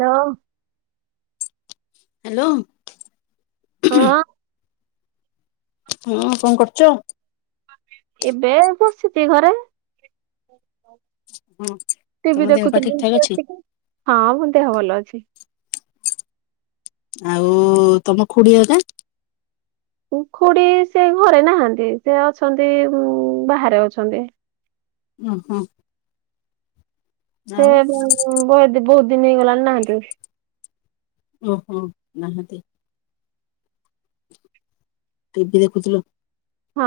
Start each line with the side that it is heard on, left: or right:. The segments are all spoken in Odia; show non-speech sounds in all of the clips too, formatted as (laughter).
right: ଲୋ।
left: ହାଲୋ।
right: ହଁ।
left: ହଁ କଣ କରୁଚ?
right: ଏବେ ବସିଚି ଘରେ।
left: ହଁ ତମ
right: ଟିଭି
left: ଦେହ ପା ଠିକ
right: ଦେଖୁଥିଲି
left: ଠାକ ଅଛି
right: (unintelligible) ହଁ ମୋ ଦେହ ଭଲ ଅଛି।
left: ଆଉ ତମ ଖୁଡି ହେକା।
right: ଖୁଡି ସେ ଘରେ ନାହାନ୍ତି, ସେ ଅଛନ୍ତି ବାହାରେ ଅଛନ୍ତି।
left: ଓ ହଁ।
right: ସେ ବ ବହୁତ୍ ଦିନ ହେଇଗଲାଣି ନାହାନ୍ତି ଆଉ।
left: ଓହୋ ନାହାନ୍ତି। ଟଭି ଦେଖୁଥିଲୁ।
right: ହଁ।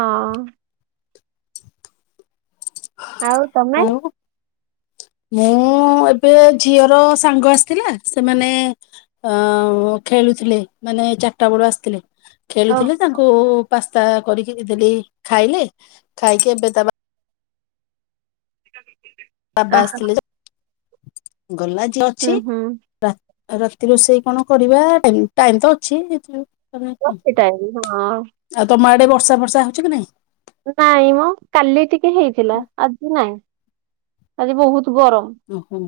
right: ଆଉ ତମେ?
left: ଆଉ ମୁଁ ଏବେ ଝିଅର ସାଙ୍ଗ ଆସିଥିଲା, ସେମାନେ ଅ ଖେଳୁଥିଲେ ମାନେ ଚାରିଟା ବେଳୁ ଆସିଥିଲେ।
right: ଓ
left: ଖେଳୁଥିଲେ ତାଙ୍କୁ ପାସ୍ତା କରିକି ଦେଲି ଖାଇଲେ, ଖାଇକି ଏବେ ତା ବା
right: ାେ (unintelligible)
left: ବାବା ଆସିଥିଲେ ଗଲା ଯିଏ
right: ହୁଁ
left: ଅଛି।
right: ହୁଁ।
left: ଉ ରାତି ରୋଷେଇ କଣ କରିବା ଟାଇମ ତ ଅଛିଥି
right: ରାତି ଟାଇମ। ହଁ
left: ଆଉ ତମ ଆଡେ ବର୍ଷା ବର୍ଷା ହଉଛି କି ନାଇଁ?
right: ନାଇଁ ମୋ କାଲି ଟିକେ ହେଇଥିଲା ଆଜି ନାଇଁ ଆଜି ବହୁତ ଗରମ।
left: ଓହୋ।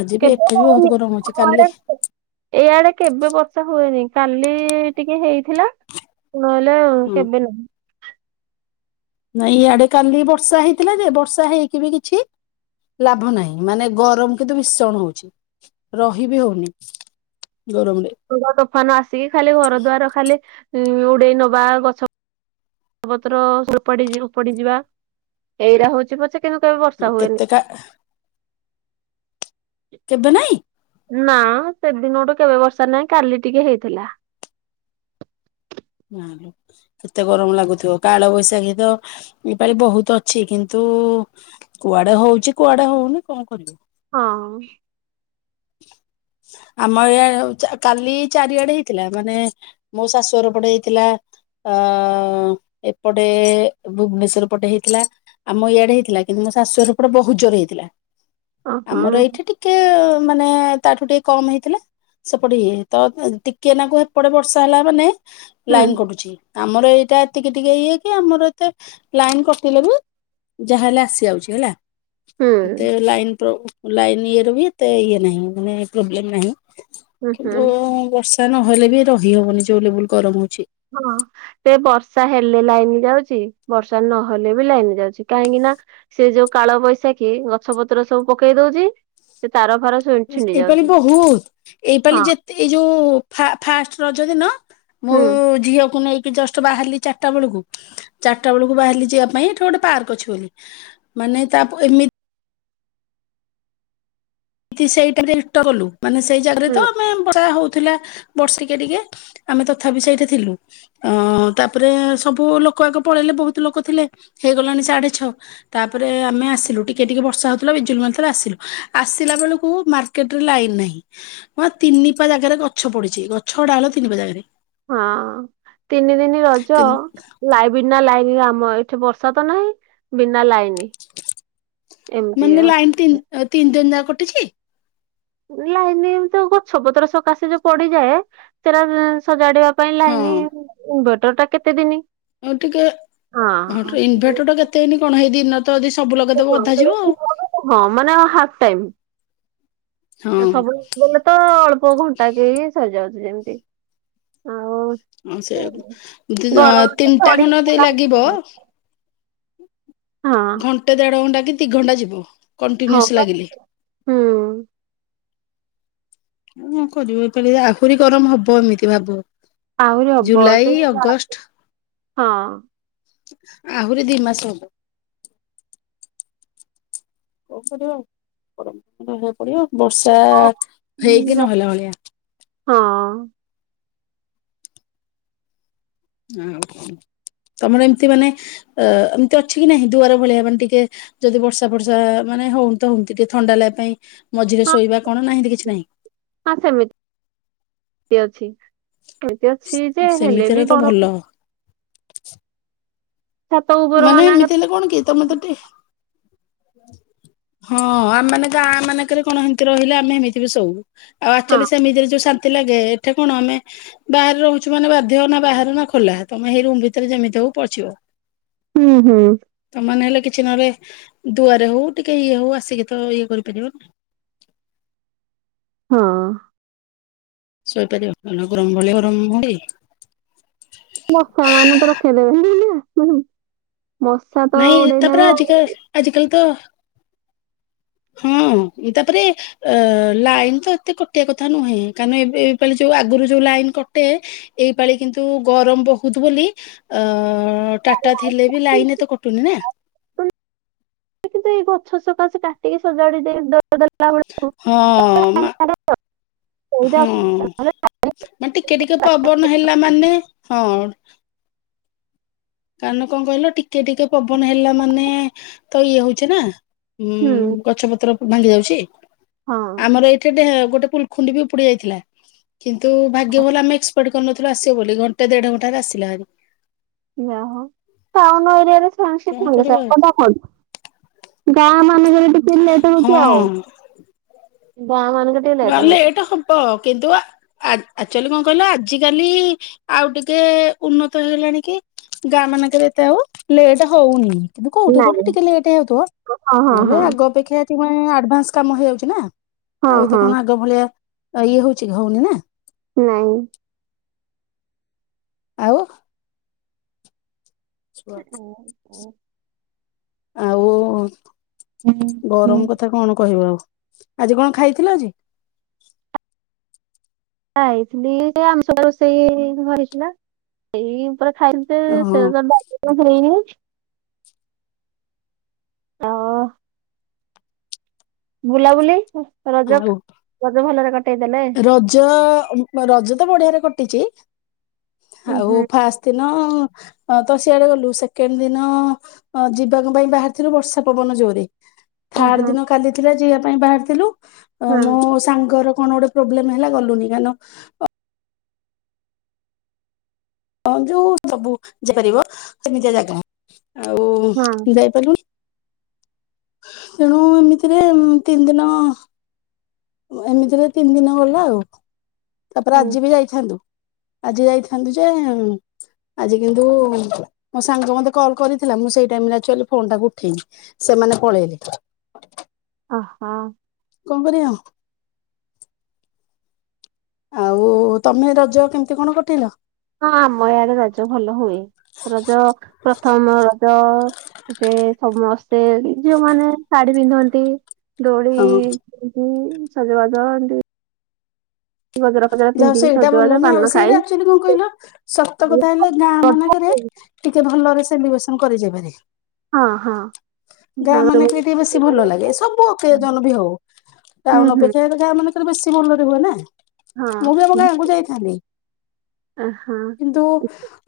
left: ଆଜି ବି ଏଠି ବି ବହୁତ
right: କେତେ
left: ଗରମ ହଉଛି କାଲି
right: ଏଇଆଡେ କେବେ ବର୍ଷା ହୁଏନି କାଲି ଟିକେ ହେଇଥିଲା। ହଲା
left: ହଁ
right: କେବେ ନ
left: ନାଇଁ ଇ ଆଡେ କାଲି ବର୍ଷା ହେଇଥିଲା ଯେ ବର୍ଷା ହେଇକି ବି କିଛି ଲାଭ ନାହିଁ ମାନେ ଗରମ କିନ୍ତୁଭିଶଣ ହଉଛି ରହି ବିି ହଉନି ଗରମରେ
right: ତୋଫାନ ଆସିକି ଖାଲି ଘର ଦ୍ବାର ଖାଲି ଉଡେଇ ନବା ଗଛ ଗଛ ପତ୍ରଡି ଉପାଡିଯିବା ଏଇରା ହଉଛି ପଛେ କିନ୍ତୁ କେବେ ବର୍ଷା
left: କେତେ
right: ହୁଏନି।
left: କା କେବେ ନାଇଁ?
right: ନା ସେଦିନ ଗୋଠୁ କେବେ ବର୍ଷା ନାହିଁ କାଲି ଟିକେ ହେଇଥିଲା
left: ହଁ। କେତେ ଗରମ ଲାଗୁଥିବ କାଳବୈଶାଖୀ ତ ଏପଳି ବହୁତ ଅଛି କିନ୍ତୁ କୁଆଡେ ହଉଛି କୁଆଡେ ହଉନି କଣ କରିବୁ?
right: ହଁ।
left: (inaudible) ଆମ ଏଇ କାଲି ଚାରିଆଡେ ହେଇଥିଲା ମାନେ ମୋ ଶାଶୁଘର ପଟେ ହେଇଥିଲା। ଅ ଏପଟେ ଭୁବନେଶ୍ଵର ପଟେ ହେଇଥିଲା। ଆମ ଇଆଡେ ହେଇଥିଲା କିନ୍ତୁ ମୋ ଶାଶୁର ପଟେ ବହୁତ ଜୋର ହେଇଥିଲା
right: ଓହୋ
left: ଆମର ଏଇଠି ଟିକେ ମାନେ ତାଠୁ ଟିକେ କମ ହେଇଥିଲା। ସେପଟେ ଇଏ ତ ଟିକିଏ ନାକୁ ଏପଟେ ବର୍ଷା ହେଲା ମାନେ
right: ହୁଁ
left: ଲାଇନ କଟୁଛି। ଆମର ଏଇଟା ଏତିକି ଟିକେ ଇଏ କି ଆମର ଏତେ ଲାଇନ କଟିଲେ ବି ଯାହା ହେଲେ ଆସି ଯାଉଛି ହେଲା
right: ହୁଁ
left: ମତେ
right: ହୁଁ
left: ଲାଇନ ଲାଇନ ଇଏ ର ବି ତେ ଇଏ ନାହିଁ ମାନେ ପ୍ରୋବ୍ଲେମ ନାହିଁ
right: ହୁଁ
left: କିନ୍ତୁ ବର୍ଷ ତା ନହେଲେ ବି ରହି ହବନି ଜୋଉଲବୁଲ ଗରମ ହଉଛି।
right: ହଁ। ସେ ବର୍ଷା ହେଲେ ଲାଇନ ଯାଉଛି ବର୍ଷା ନହେଲେ ବି ଲାଇନ ଯାଉଛି କାହିଁକି ନା ସେ ଯୋଉ କାଳ ବୈଶାଖୀ ଗଛ ପତ୍ର ସବୁ ପକେଇ ଦଉଛି। ସେ ତାର ଫର
left: ଏଇପାଳି ବହୁତ ଏଇପାଳି
right: ହଁ
left: ଯେ ଏଇ ଯୋଉ ଫାଷ୍ଟ ରଜ ଦିନ ମୁଁ
right: ହୁଁ
left: ଝିଅକୁ ନେଇ ଜଷ୍ଟ ବାହାରିଲି ଚାରିଟା ବେଳକୁ ଚାରିଟା ବେଳକୁ ବାହାରିଲି ଯିବା ପାଇଁ ଏଠି ଗୋଟେ ପାର୍କ ଅଛି ବୋଲି ମାନେ ତା ଏମିତି ସେଇଟ ଇଷ୍ଟ କଲୁ ମାନେ ସେଇ ଜାଗାରେ
right: ହୁଁ।
left: ତ ଆମେ ବଢ଼ି ଆ ହଉଥିଲା। ବର୍ଷିକେ ଟିକେ ଆମେ ତଥାପି ସେଇଠି ଥିଲୁ। ଅ ତାପରେ ସବୁ ଲୋକ ଆଗ ପଳେଇଲେ ବହୁତ ଲୋକ ଥିଲେ ହେଇଗଲାଣି ସାଢେ ଛଅ ତାପରେ ଆମେ ଆସିଲୁ ଟିକେ ଟିକେ ବର୍ଷା ହଉଥିଲା ବିଜୁଲ ମଲେ ଆସିଲୁ ଥିଲା ବେଳକୁ ମାର୍କେଟ ରେ ଲାଇନ ନାହିଁ। ମ ତିନି ପା ଜାଗାରେ ଗଛ ପଡିୁଛି ଗଛ ଗଡା ହେଲା ତିନି ପା ଜାଗାରେ।
right: ହଁ ତିନି ଦିନ ରଜ। ଲାଇ ବିନା ଲାଇନ ଆମ ଏଠି ବର୍ଷା ତ ନାହିଁ ବିନା ଲାଇନ।
left: ମାନେ ଲାଇନତିି ତିନି ଦିନ ଯା କଟିଛି।
right: ଲାଇନି ତ ଗଛ ପତ୍ର ସକାଶେ ଯୋଉ ପଡିଯାଏ ସେଟା ସଜାଡିବା। ପାଇଁ
left: ହଁ
right: ଲାଗନି ଇନଭଟର ଟା କେତେ ଦିନ।
left: ଆଉ ଟିକେ ହଁ ଇନଭର୍ଟରଟା କେତେ ହେଇନି କଣ ହେଇ ଦିିନ ତ ଯଦି ସବୁ ଲଗେଇଦେବ ଅଧା ଯିବ ଆଉ।
right: ହଁ ମାନେ ହାପ ଟାଇମ
left: ହଁ
right: (inaudible) ସବୁ ତ ଅଳ୍ପ ଘଣ୍ଟା କେ ସରିଯାଉଛି ଯେମତି।
left: ହଁ ସେ
right: ଗରମ
left: ତିନିଟା
right: ହଁ
left: ଖଣ୍ଡ ଦ ଲାଗିବ ଘଣ୍ଟେ ଦେଢ ଘଣ୍ଟା କି ଦି ଘଣ୍ଟା ଯିବ କଣ୍ଟିନ୍ୟୁସ୍
right: ପା
left: ଲାଗିଲେ
right: ହଁ
left: କଣ କରିବ (inaudible) ଆହୁରି ଗରମ ହବ ଏମିତି ଭାବ
right: ଆହୁରି
left: ଜୁଲାଇ
right: ହବସେ
left: ଅଗଷ୍ଟ
right: (inaudible) ହଁ
left: ଆହୁରି ଦି ମାସ ହବ। କଣ କରିବ (inaudible) ପଡିବ ବର୍ଷା ହେଇକି
right: ଜ-
left: ନହେଲା ଭଳିଆ।
right: ହଁ
left: ତମର ଏମିତି ମାନେ ଅ ଏମିତି ଅଛି କି ନାହିଁ ଦୁଆର ଭଳିଆ ମାନେ ଟିକେ ଯଦି ବର୍ଷା ଫର୍ଷା ମାନେ ହଉନ ତ ହଉ ଟିକେ ଥଣ୍ଡା ଲାଗା ପାଇଁ ମଝିରେ
right: ହଁ
left: ଶୋଇବା କଣ ନାହିଁନ୍ତି କିଛି ନାହିଁ।
right: ହଁ ସେମତି ଅଛି ସେମିତି ଅଛି ଯେ
left: ସେମିତି
right: ହେଲେ ବି
left: ତ ଭଲ
right: ଗରମ ଛାତ ଉପର
left: ମାନେ
right: ମାନଙ୍କ
left: ଏମିତି ହେଲେ କଣ କି ତମେ ତ ଟେ ହଁ ଆମେ ଗାଁ ମାନଙ୍କରେ କଣ ହେମିତି ରହିଲେ ଆମେ ହେମିତି ବି ସୋଉ। ଆଉ
right: ହଁ
left: ଆକ୍ଚୁଆଲି ସେମିତିରେ ଯୋଉ ଶାନ୍ତି ଲାଗେ ଏଠେ କଣ ଆମେ। ବାହାରେ ରହୁଛୁ ମାନେ ବାଧ୍ୟ ନା ବାହାରେ ନା ଖୋଲା ତମେ ସେଇ ରୁମ ଭିତରେ ଯେମିତି ହବ ପଚିବ।
right: ହୁଁ ହୁଁ
left: ତମେ ମାନେ ହେଲେ କିଛି ନହଲେ ଦୁଆରେ ହଉ ଟିକେ ଇଏ ହଉ ଆସିକି ତ ଇଏ କରିପାରିବନା
right: ହଁ
left: ଶୋଇପାରିବ ଗରମ ବ ଗରମ ହୁଏ।
right: ମସା ମାନେ ତ ରଖେଇଦବେନି। (inaudible)
left: ନାଇଁ ତାପରା ଆଜିିକା ଆଜି କଲ ତ (inaudible) ହଁ ତାପରେ। ଅ ଲାଇନ୍ ତ ଏତେ କଟିବା କଥା ନୁହେଁ କାରଣ ଏ ଏ ଯୋଉ ଆଗରୁ ଯୋଉ ଲାଇନ କଟେ। ଏଇ ପାାଳି କିନ୍ତୁ ଗରମ ବହୁତ ବୋଲି ଅ ଟାଟା ଥିଲେ ବି ଲାଇନ ଏତେ କଟୁ ଟୁନି ନା।
right: ସେଇ ଗଛ ସକାଶେ କାଟିକି ସଜାଡି ଦେ ଡ
left: ହଁ ମା
right: (unintelligible)
left: ମ ଟିକେ ଟିକେ ପବନ ହେଲା ମାନେ ହଁ। କାରଣ କଣ କହିଲ ଟିକେ ଟିକେ ପବନ ହେଲା ମାନେ ତ ଇଏ ହଉଚି ନା ଉଁ
right: ହୁଁ
left: ଗଛ ପତ୍ର ଭାଙ୍ଗି ଯାଉଛି
right: ହଁ
left: ଆମର ଏଇଠି ଗୋଟେ ପୁଲଖୁଣ୍ଡି ବି ଉପୁଡି ଯାଇଥିଲା। କିନ୍ତୁ ଭାଗ୍ୟ ଭଲ ଆମେ ଏକ୍ସପେକ୍ଟ କରିନଥିଲୁ ଆସିବ ବୋଲି ଘଣ୍ଟେ ଦେଢ଼ ଘଣ୍ଟାରେ ଆସିଲା ହେରି।
right: ଯାହା ହଉ ଟାଉନ ଏରିଆରେ (inaudible)
left: କଣ କରିବ ଆଉ
right: ସେକଥା ହୁଏନି। ଗାଁ ମାନଙ୍କରେ ଟିକେ ଲେଟ ହଉଚି ଆଉ
left: ହଁ
right: ଗାଁ ମାନଙ୍କରେ। ଟିକେ ଲେଟ୍ ହଉଛି
left: ଲେଟେ ହବ କିନ୍ତୁ ଆ ଆ ଆକ୍ଚୁଆଲି କଣ କହିଲ ଆଜ କାଲି ଆଉ ଟିକେ ଉନ୍ନତ ହେଇଲାଣି କି ଗାଁ ମାନଙ୍କରେ ଏତେ ଆଉ ଲେଟ୍ ହଉନି। କିନ୍ତୁ କୋଉଠି
right: ନାଇଁ
left: କଉଠି ଟିକେ ଲେଟ୍ ହେଯାଉଥିବ
right: ହଁ ହଁ
left: ନହେଲେ
right: ହଁ
left: ଆଗ ଅପେକ୍ଷାେ ଆଡଭାନ୍ସ କାମ ହେଇଯାଉଛି ନା।
right: ହଁ
left: ଆଉ ଏତେ
right: ହଁ
left: କଣ ଆଗ ଭଳିଆ ଇଏ ହଉଛି ହଉନି ନା।
right: ନାଇଁ
left: ଆଉ
right: (unintelligible)
left: ଆଉ
right: ହୁଁ
left: ଗରମ କଥା କଣ କହିବ ଆଉ ଆଜି କଣ ଖାଇଥିଲ ଆଜି
right: ଖାଇଥିଲି ଆମିଶ ରୋଷେଇ ଘ ହେଇଥିଲା। ସେଇ ଉପରେ ଖାଇେ
left: ହଁ
right: ସେ (inaudible) ହେଇନି ଆ ବୁଲାବୁଲି ରଜ
left: ଆଉ
right: ରଜ ଭଲରେ କଟେଇ ଦେଲେ।
left: ରଜ ଅ ରଜ ତ ବଢିଆରେ କଟିଚି
right: ଉଁ
left: ଆଉ
right: ହୁଁ
left: ଫାଷ୍ଟ ଦିନ ଫାଷ୍ଟ୍ ତ ସିଆଡେ ଗଲୁ ସେକେଣ୍ଡ୍ ଦିନ ଅ- ଯିବାଙ୍କ ପାଇଁ ବାହାରିଥିଲୁ ବର୍ଷା ପବନ ଜୋରେ।
right: ଅ
left: ଥାଡ୍
right: ହଁ
left: ଦିନ କାଲି ଥିଲା ଯିବା ପାଇଁ ବାହାରିଥିଲୁ ଅ-
right: ହଁ
left: ମୋ ସାଙ୍ଗର କଣ ଗୋଟେ ପ୍ରୋବ୍ଲେମ୍ ହେଲା ଗଲୁନି କାରଣ ଅ ହଁ ଯଉ ସବୁ ଯାଇପାରିବ ସେମିତିଆ ଜାଗା ଆଉ
right: ହଁ
left: ଯାଇପାରିଲୁନି। ତେଣୁ ଏମିତିରେ ତିନ୍ ଦିନ ଏମିତିରେ ତିନି ଦିନ ଗଲା ଆଉ ତାପରେ
right: ହୁଁ
left: ଆଜି ବି ଯାଇ ଥାନ୍ତୁ ଆଜି ଯାଇଥାନ୍ତୁ ଯେ ଆଜି କିନ୍ତୁ ମ ସାଙ୍ଗ ମତେ କଲ୍ କରିଥିଲା ମୁଁ ସେଇ ଟାଇମ୍ ରେ ଆକ୍ଚୁଆଲି ଫୋନ୍ ଟାକୁ ଉଠେଇନି। ସେମାନେ ପଳେଇଲେ।
right: ଅହୋ।
left: କଣ କରିବା ଆଉ। ଆଉ ତମେ ରଜ କେମିତି କଣ କଟେଇଲ?
right: ହଁ ଆମ ଏଆଡେ ରଜ ଭଲ ହୁଏ ରଜ ପ୍ରଥମ ରଜ ଏବେ ସମସ୍ତେ ଝିଅ ମାନେ ଶାଢୀ ପିନ୍ଧନ୍ତି ଦୋଳି
left: ହଁ
right: ଖେଳିକି ସଜବାଜ ଏମିତି
left: ଯାହା ହଉ
right: ପିନ୍ଧିକି
left: ସେଇଟା ଭଲ
right: ସଜବାଜ
left: ନା ଆଉ
right: ପାନ
left: ସେଇଟା
right: ଖାଇ
left: ଆକ୍ଚୁଆଲି କଣ କହିଲ ସତ କଥା ହେଲା ଗାଁ ମାନେଙ୍କେରେ ଟିକେ ଭଲରେ ସେଲିବ୍ରେସନ କରି ଯିବେରେ
right: ହଁ-ହଁ।
left: ଗାଁ ମାନେ କି ଟିକେ ବେଶୀ ଭଲ ଲାଗେ ସବୁ ଅକେଜନ୍ ବି ହଉ
right: ହୁଁ
left: ଟାଉନ୍
right: ହୁଁ
left: ଅପେକ୍ଷା ଗାଁ ମାନଙ୍କରେ ବେଶୀ ଭଲରେ ହୁଏ ନା ମୁଁ ବି ଆମ
right: ହଁ ଝି-
left: ଗାଁକୁ ଯାଇଥାନ୍ତି
right: ହଁ।
left: କିନ୍ତୁ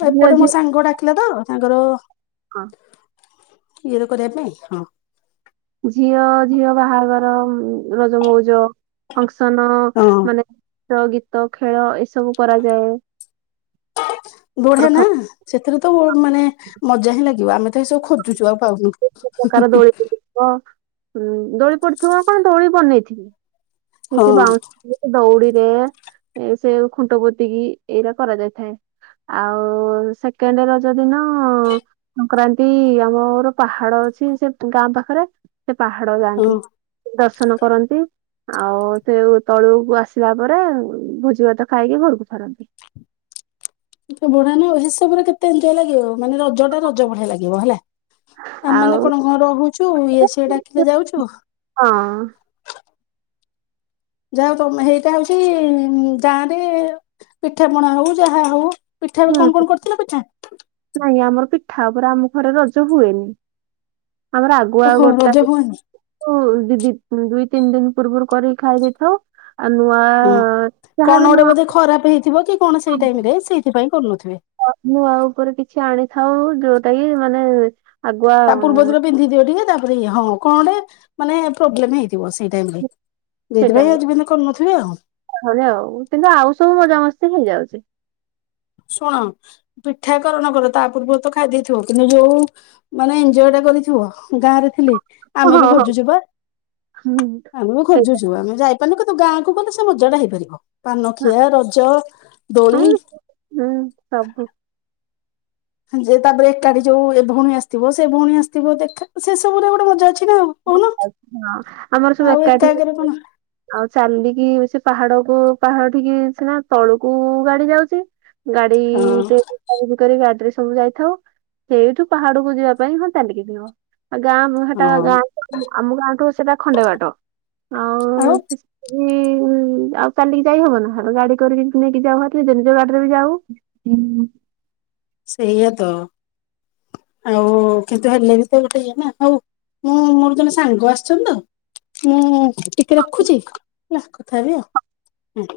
right: ଝିଅ
left: ଏପଟେ ମୋ
right: ଝିଅ
left: ସାଙ୍ଗ ଡାକିଲା ତ ତାଙ୍କର
right: ହଁ।
left: ଇଏ ର କରିବା ପାଇଁ
right: ଝିଅ -ଝିଅ ବାହାଘର ଉଁ- ରଜମଉଜ ଫଙ୍କ୍ସନ
left: ହଁ
right: ମାନେ ନାଚ ଗୀତ ଖେଳ ଏସବୁ କରାଯାଏ।
left: ବୁଢା ନା
right: ପ୍ରଥମ
left: ସେଥିରେ ତ ମୋ-ମାନେ ମଜା ହିଁ ଲାଗିବ ଆମେ ତ ଏସବୁ ଖୋ ଜୁଚୁ ଆଉ ପାଉନୁ।
right: ତ ଦୋଳି ପଡିଥିବ ପା ଦୋଳି ବନେଇଥିବି। ସେ-
left: ହଁ
right: ସେ ବାଉଁଶ ଦଉଡିରେ ସେ ଖୁଣ୍ଟ ପୋତିକି ଏଇରା କରାଯାଇଥାଏ। ଆଉ ସେକେଣ୍ଡେ ରଜ ଦିନ ସଂକ୍ରାନ୍ତି ଆମର ପାହାଡ ଅଛି ସେ ଗାଁ ପାଖେରେ ସେ ପାହାଡ
left: ହଁ।
right: ଯାଆନ୍ତି ଦର୍ଶନ କରନ୍ତି। ଆଉ ସେ ତଳୁକୁ ଆସିଲା ପରେ ଭୋଜି ଭାତ ଖାଇକି ଘରକୁ ଫେରନ୍ତି।
left: ବଢିଆ ନ ହିସାବ କର କେତେ ଏଞ୍ଜୟ୍ ଲାଗିବ ମାନେ ରଜ ଟା ରଜ ଭଳିଆ ଲାଗିବ ହେଲା। ଆମ ମାନେ
right: ଆଉ
left: କଣ ଘରେ ରହୁଚୁ ଇଏ ସିଏ ଡାକିଲେ ଯାଉଚୁ।
right: ହଁ।
left: ଯାହା ହଉ ତମେ ହେଇଟା ହଉଚି ଗାଁରେ ପିଠା ପଣା ହଉ ଯାହା ହଉ ପିଠା କୁ କଣ୍
right: ହୁଁ
left: କଣ୍ କରିଥିଲ ପିଠା?
right: ନାଇଁ ଆମର ପିଠା ଉପରେ ଆମ ଘରେ ରଜ ହୁଏନି। ଆମର ଆଗୁଆ
left: ଓହୋ ରଜ
right: ଗୋଟା
left: ହୁଏନି
right: (unintelligible) ଦିଦି ଦୁଇ ତିନି ଦିନ୍ ପୂର୍ବରୁ କରିକି ଖାଇ ଦେଇଥାଉ। ଆ- ନୁଆ
left: ହଁ -କଣ ଗୋଟେ ବୋଧେ ଖରାପ ହେଇଥିବ କି କଣ ସେଇ ଟାଇମ୍ ରେ ସେଇଥିପାଇଁ କରୁନଥିବେ।
right: ଅ-ମୁଁ ଆଉ ଉପରେ କିଛି ଆଣିଥାଉ ଯଉଟା କି ମାନେ ଆଗୁଆ
left: ତା ପୂର୍ବ ଥର ପିନ୍ଧି ଦିିଅ ଟିକେ ତାପରେ ଏ ହଁ କଣ ଗୋଟେ ମାନେ ପ୍ରୋବ୍ଲେମ୍ ହେଇଥିବ ସେଇ ଟାଇମ୍ ରେ। ସେଇଥିପାଇଁ ଆଜି ପଯ୍ୟନ୍ତ କରୁନଥିବେ ଆଉ।
right: ଘରେ ଆଉ କିନ୍ତୁ ଆଉ ସବୁ ମଜା ମସ୍ତି ହେଇଯାଉଚି।
left: ଶୁଣ ପିଠା କର ନ କର ତା ପୂର୍ବରୁ ତ ଖାଇ ଦେଇଥିବ କିନ୍ତୁ ଯଉ ମାନେ ଏଞଜୟ ଟା କରିଥିବ ଗାଁରେ ଥିଲେ
right: ହଁ
left: ଆମେ ବି
right: ହଁ ହଁ
left: ଖୋଜୁଛୁ ପା
right: ହୁଁ
left: ଆମେ ବି
right: ସେଇଟା
left: ଖୋଜୁଛୁ ଆମେ ଯାଇ ତ ଗାଁକୁ ଗଲେ ସେ ମଜା ଟା ହେଇପାରିବ
right: ହଁ
left: ପାନଖିଆ ରଜ ଦୋଳି।
right: ହଁ, ହୁଁ ସବୁ।
left: ଯେ ତାପରେ ଏକାଠି ଯୋଉ ଏ ଭଉଣୀ ଆସିଥିବ ସେ ଭଉଣୀ ଆସିଥିବ ଦେଖ ସେସବୁ ରେ ଗୋଟେ ମଜା ଅଛି ନା ଆଉ। କହୁନ
right: ହଁ ଆମର ସବୁ
left: ଆଉ ଏକା
right: ଏକାଠି
left: ଏକରେ କଣ
right: ଆଉ ଚାଲିକି ସେ ପାହାଡକୁ ପାହାଡ ଠିକି ସିନା ତଳୁକୁ ଗାଡି ଯାଉଛି। ଗାଡି।
left: ହଁ
right: କରି ଗାଡିରେ ସବୁ ଯାଇଥାଉ ସେଇଠୁ ପାହାଡକୁ ଯିବା ପାଇଁ ହଁ ଚାଲିକି ଯିବ। ଗାଁ ମୁହାଟା
left: ହଁ
right: ଗାଁ ଆମ ଗାଁଠୁ ସେଟା ଖଣ୍ଡେବାଟ ଆଉ। ସେଠି, ଉଁ,
left: (inaudible)
right: ଆଉ ଚାଲିକି ଯାଇ ହବ ନା ଆ ଗାଡି କରିକି ନେଇକି ଯାଉ ନିଜ ଗାଡିରେ ବି ଯାଉ।
left: ସେଇଆା ତ ଆଉ କିନ୍ତୁ ହେଲେ ବି ତ ଗୋଟେ ଇଏ ନା ହଉ। ହଁ ମୋର ଜଣେ ସାଙ୍ଗ ଆସିଛନ୍ତି ତ ମୁଁ ଟିକେ ରଖୁଛି ହେଲା କଥା ହେବି ଆଉ।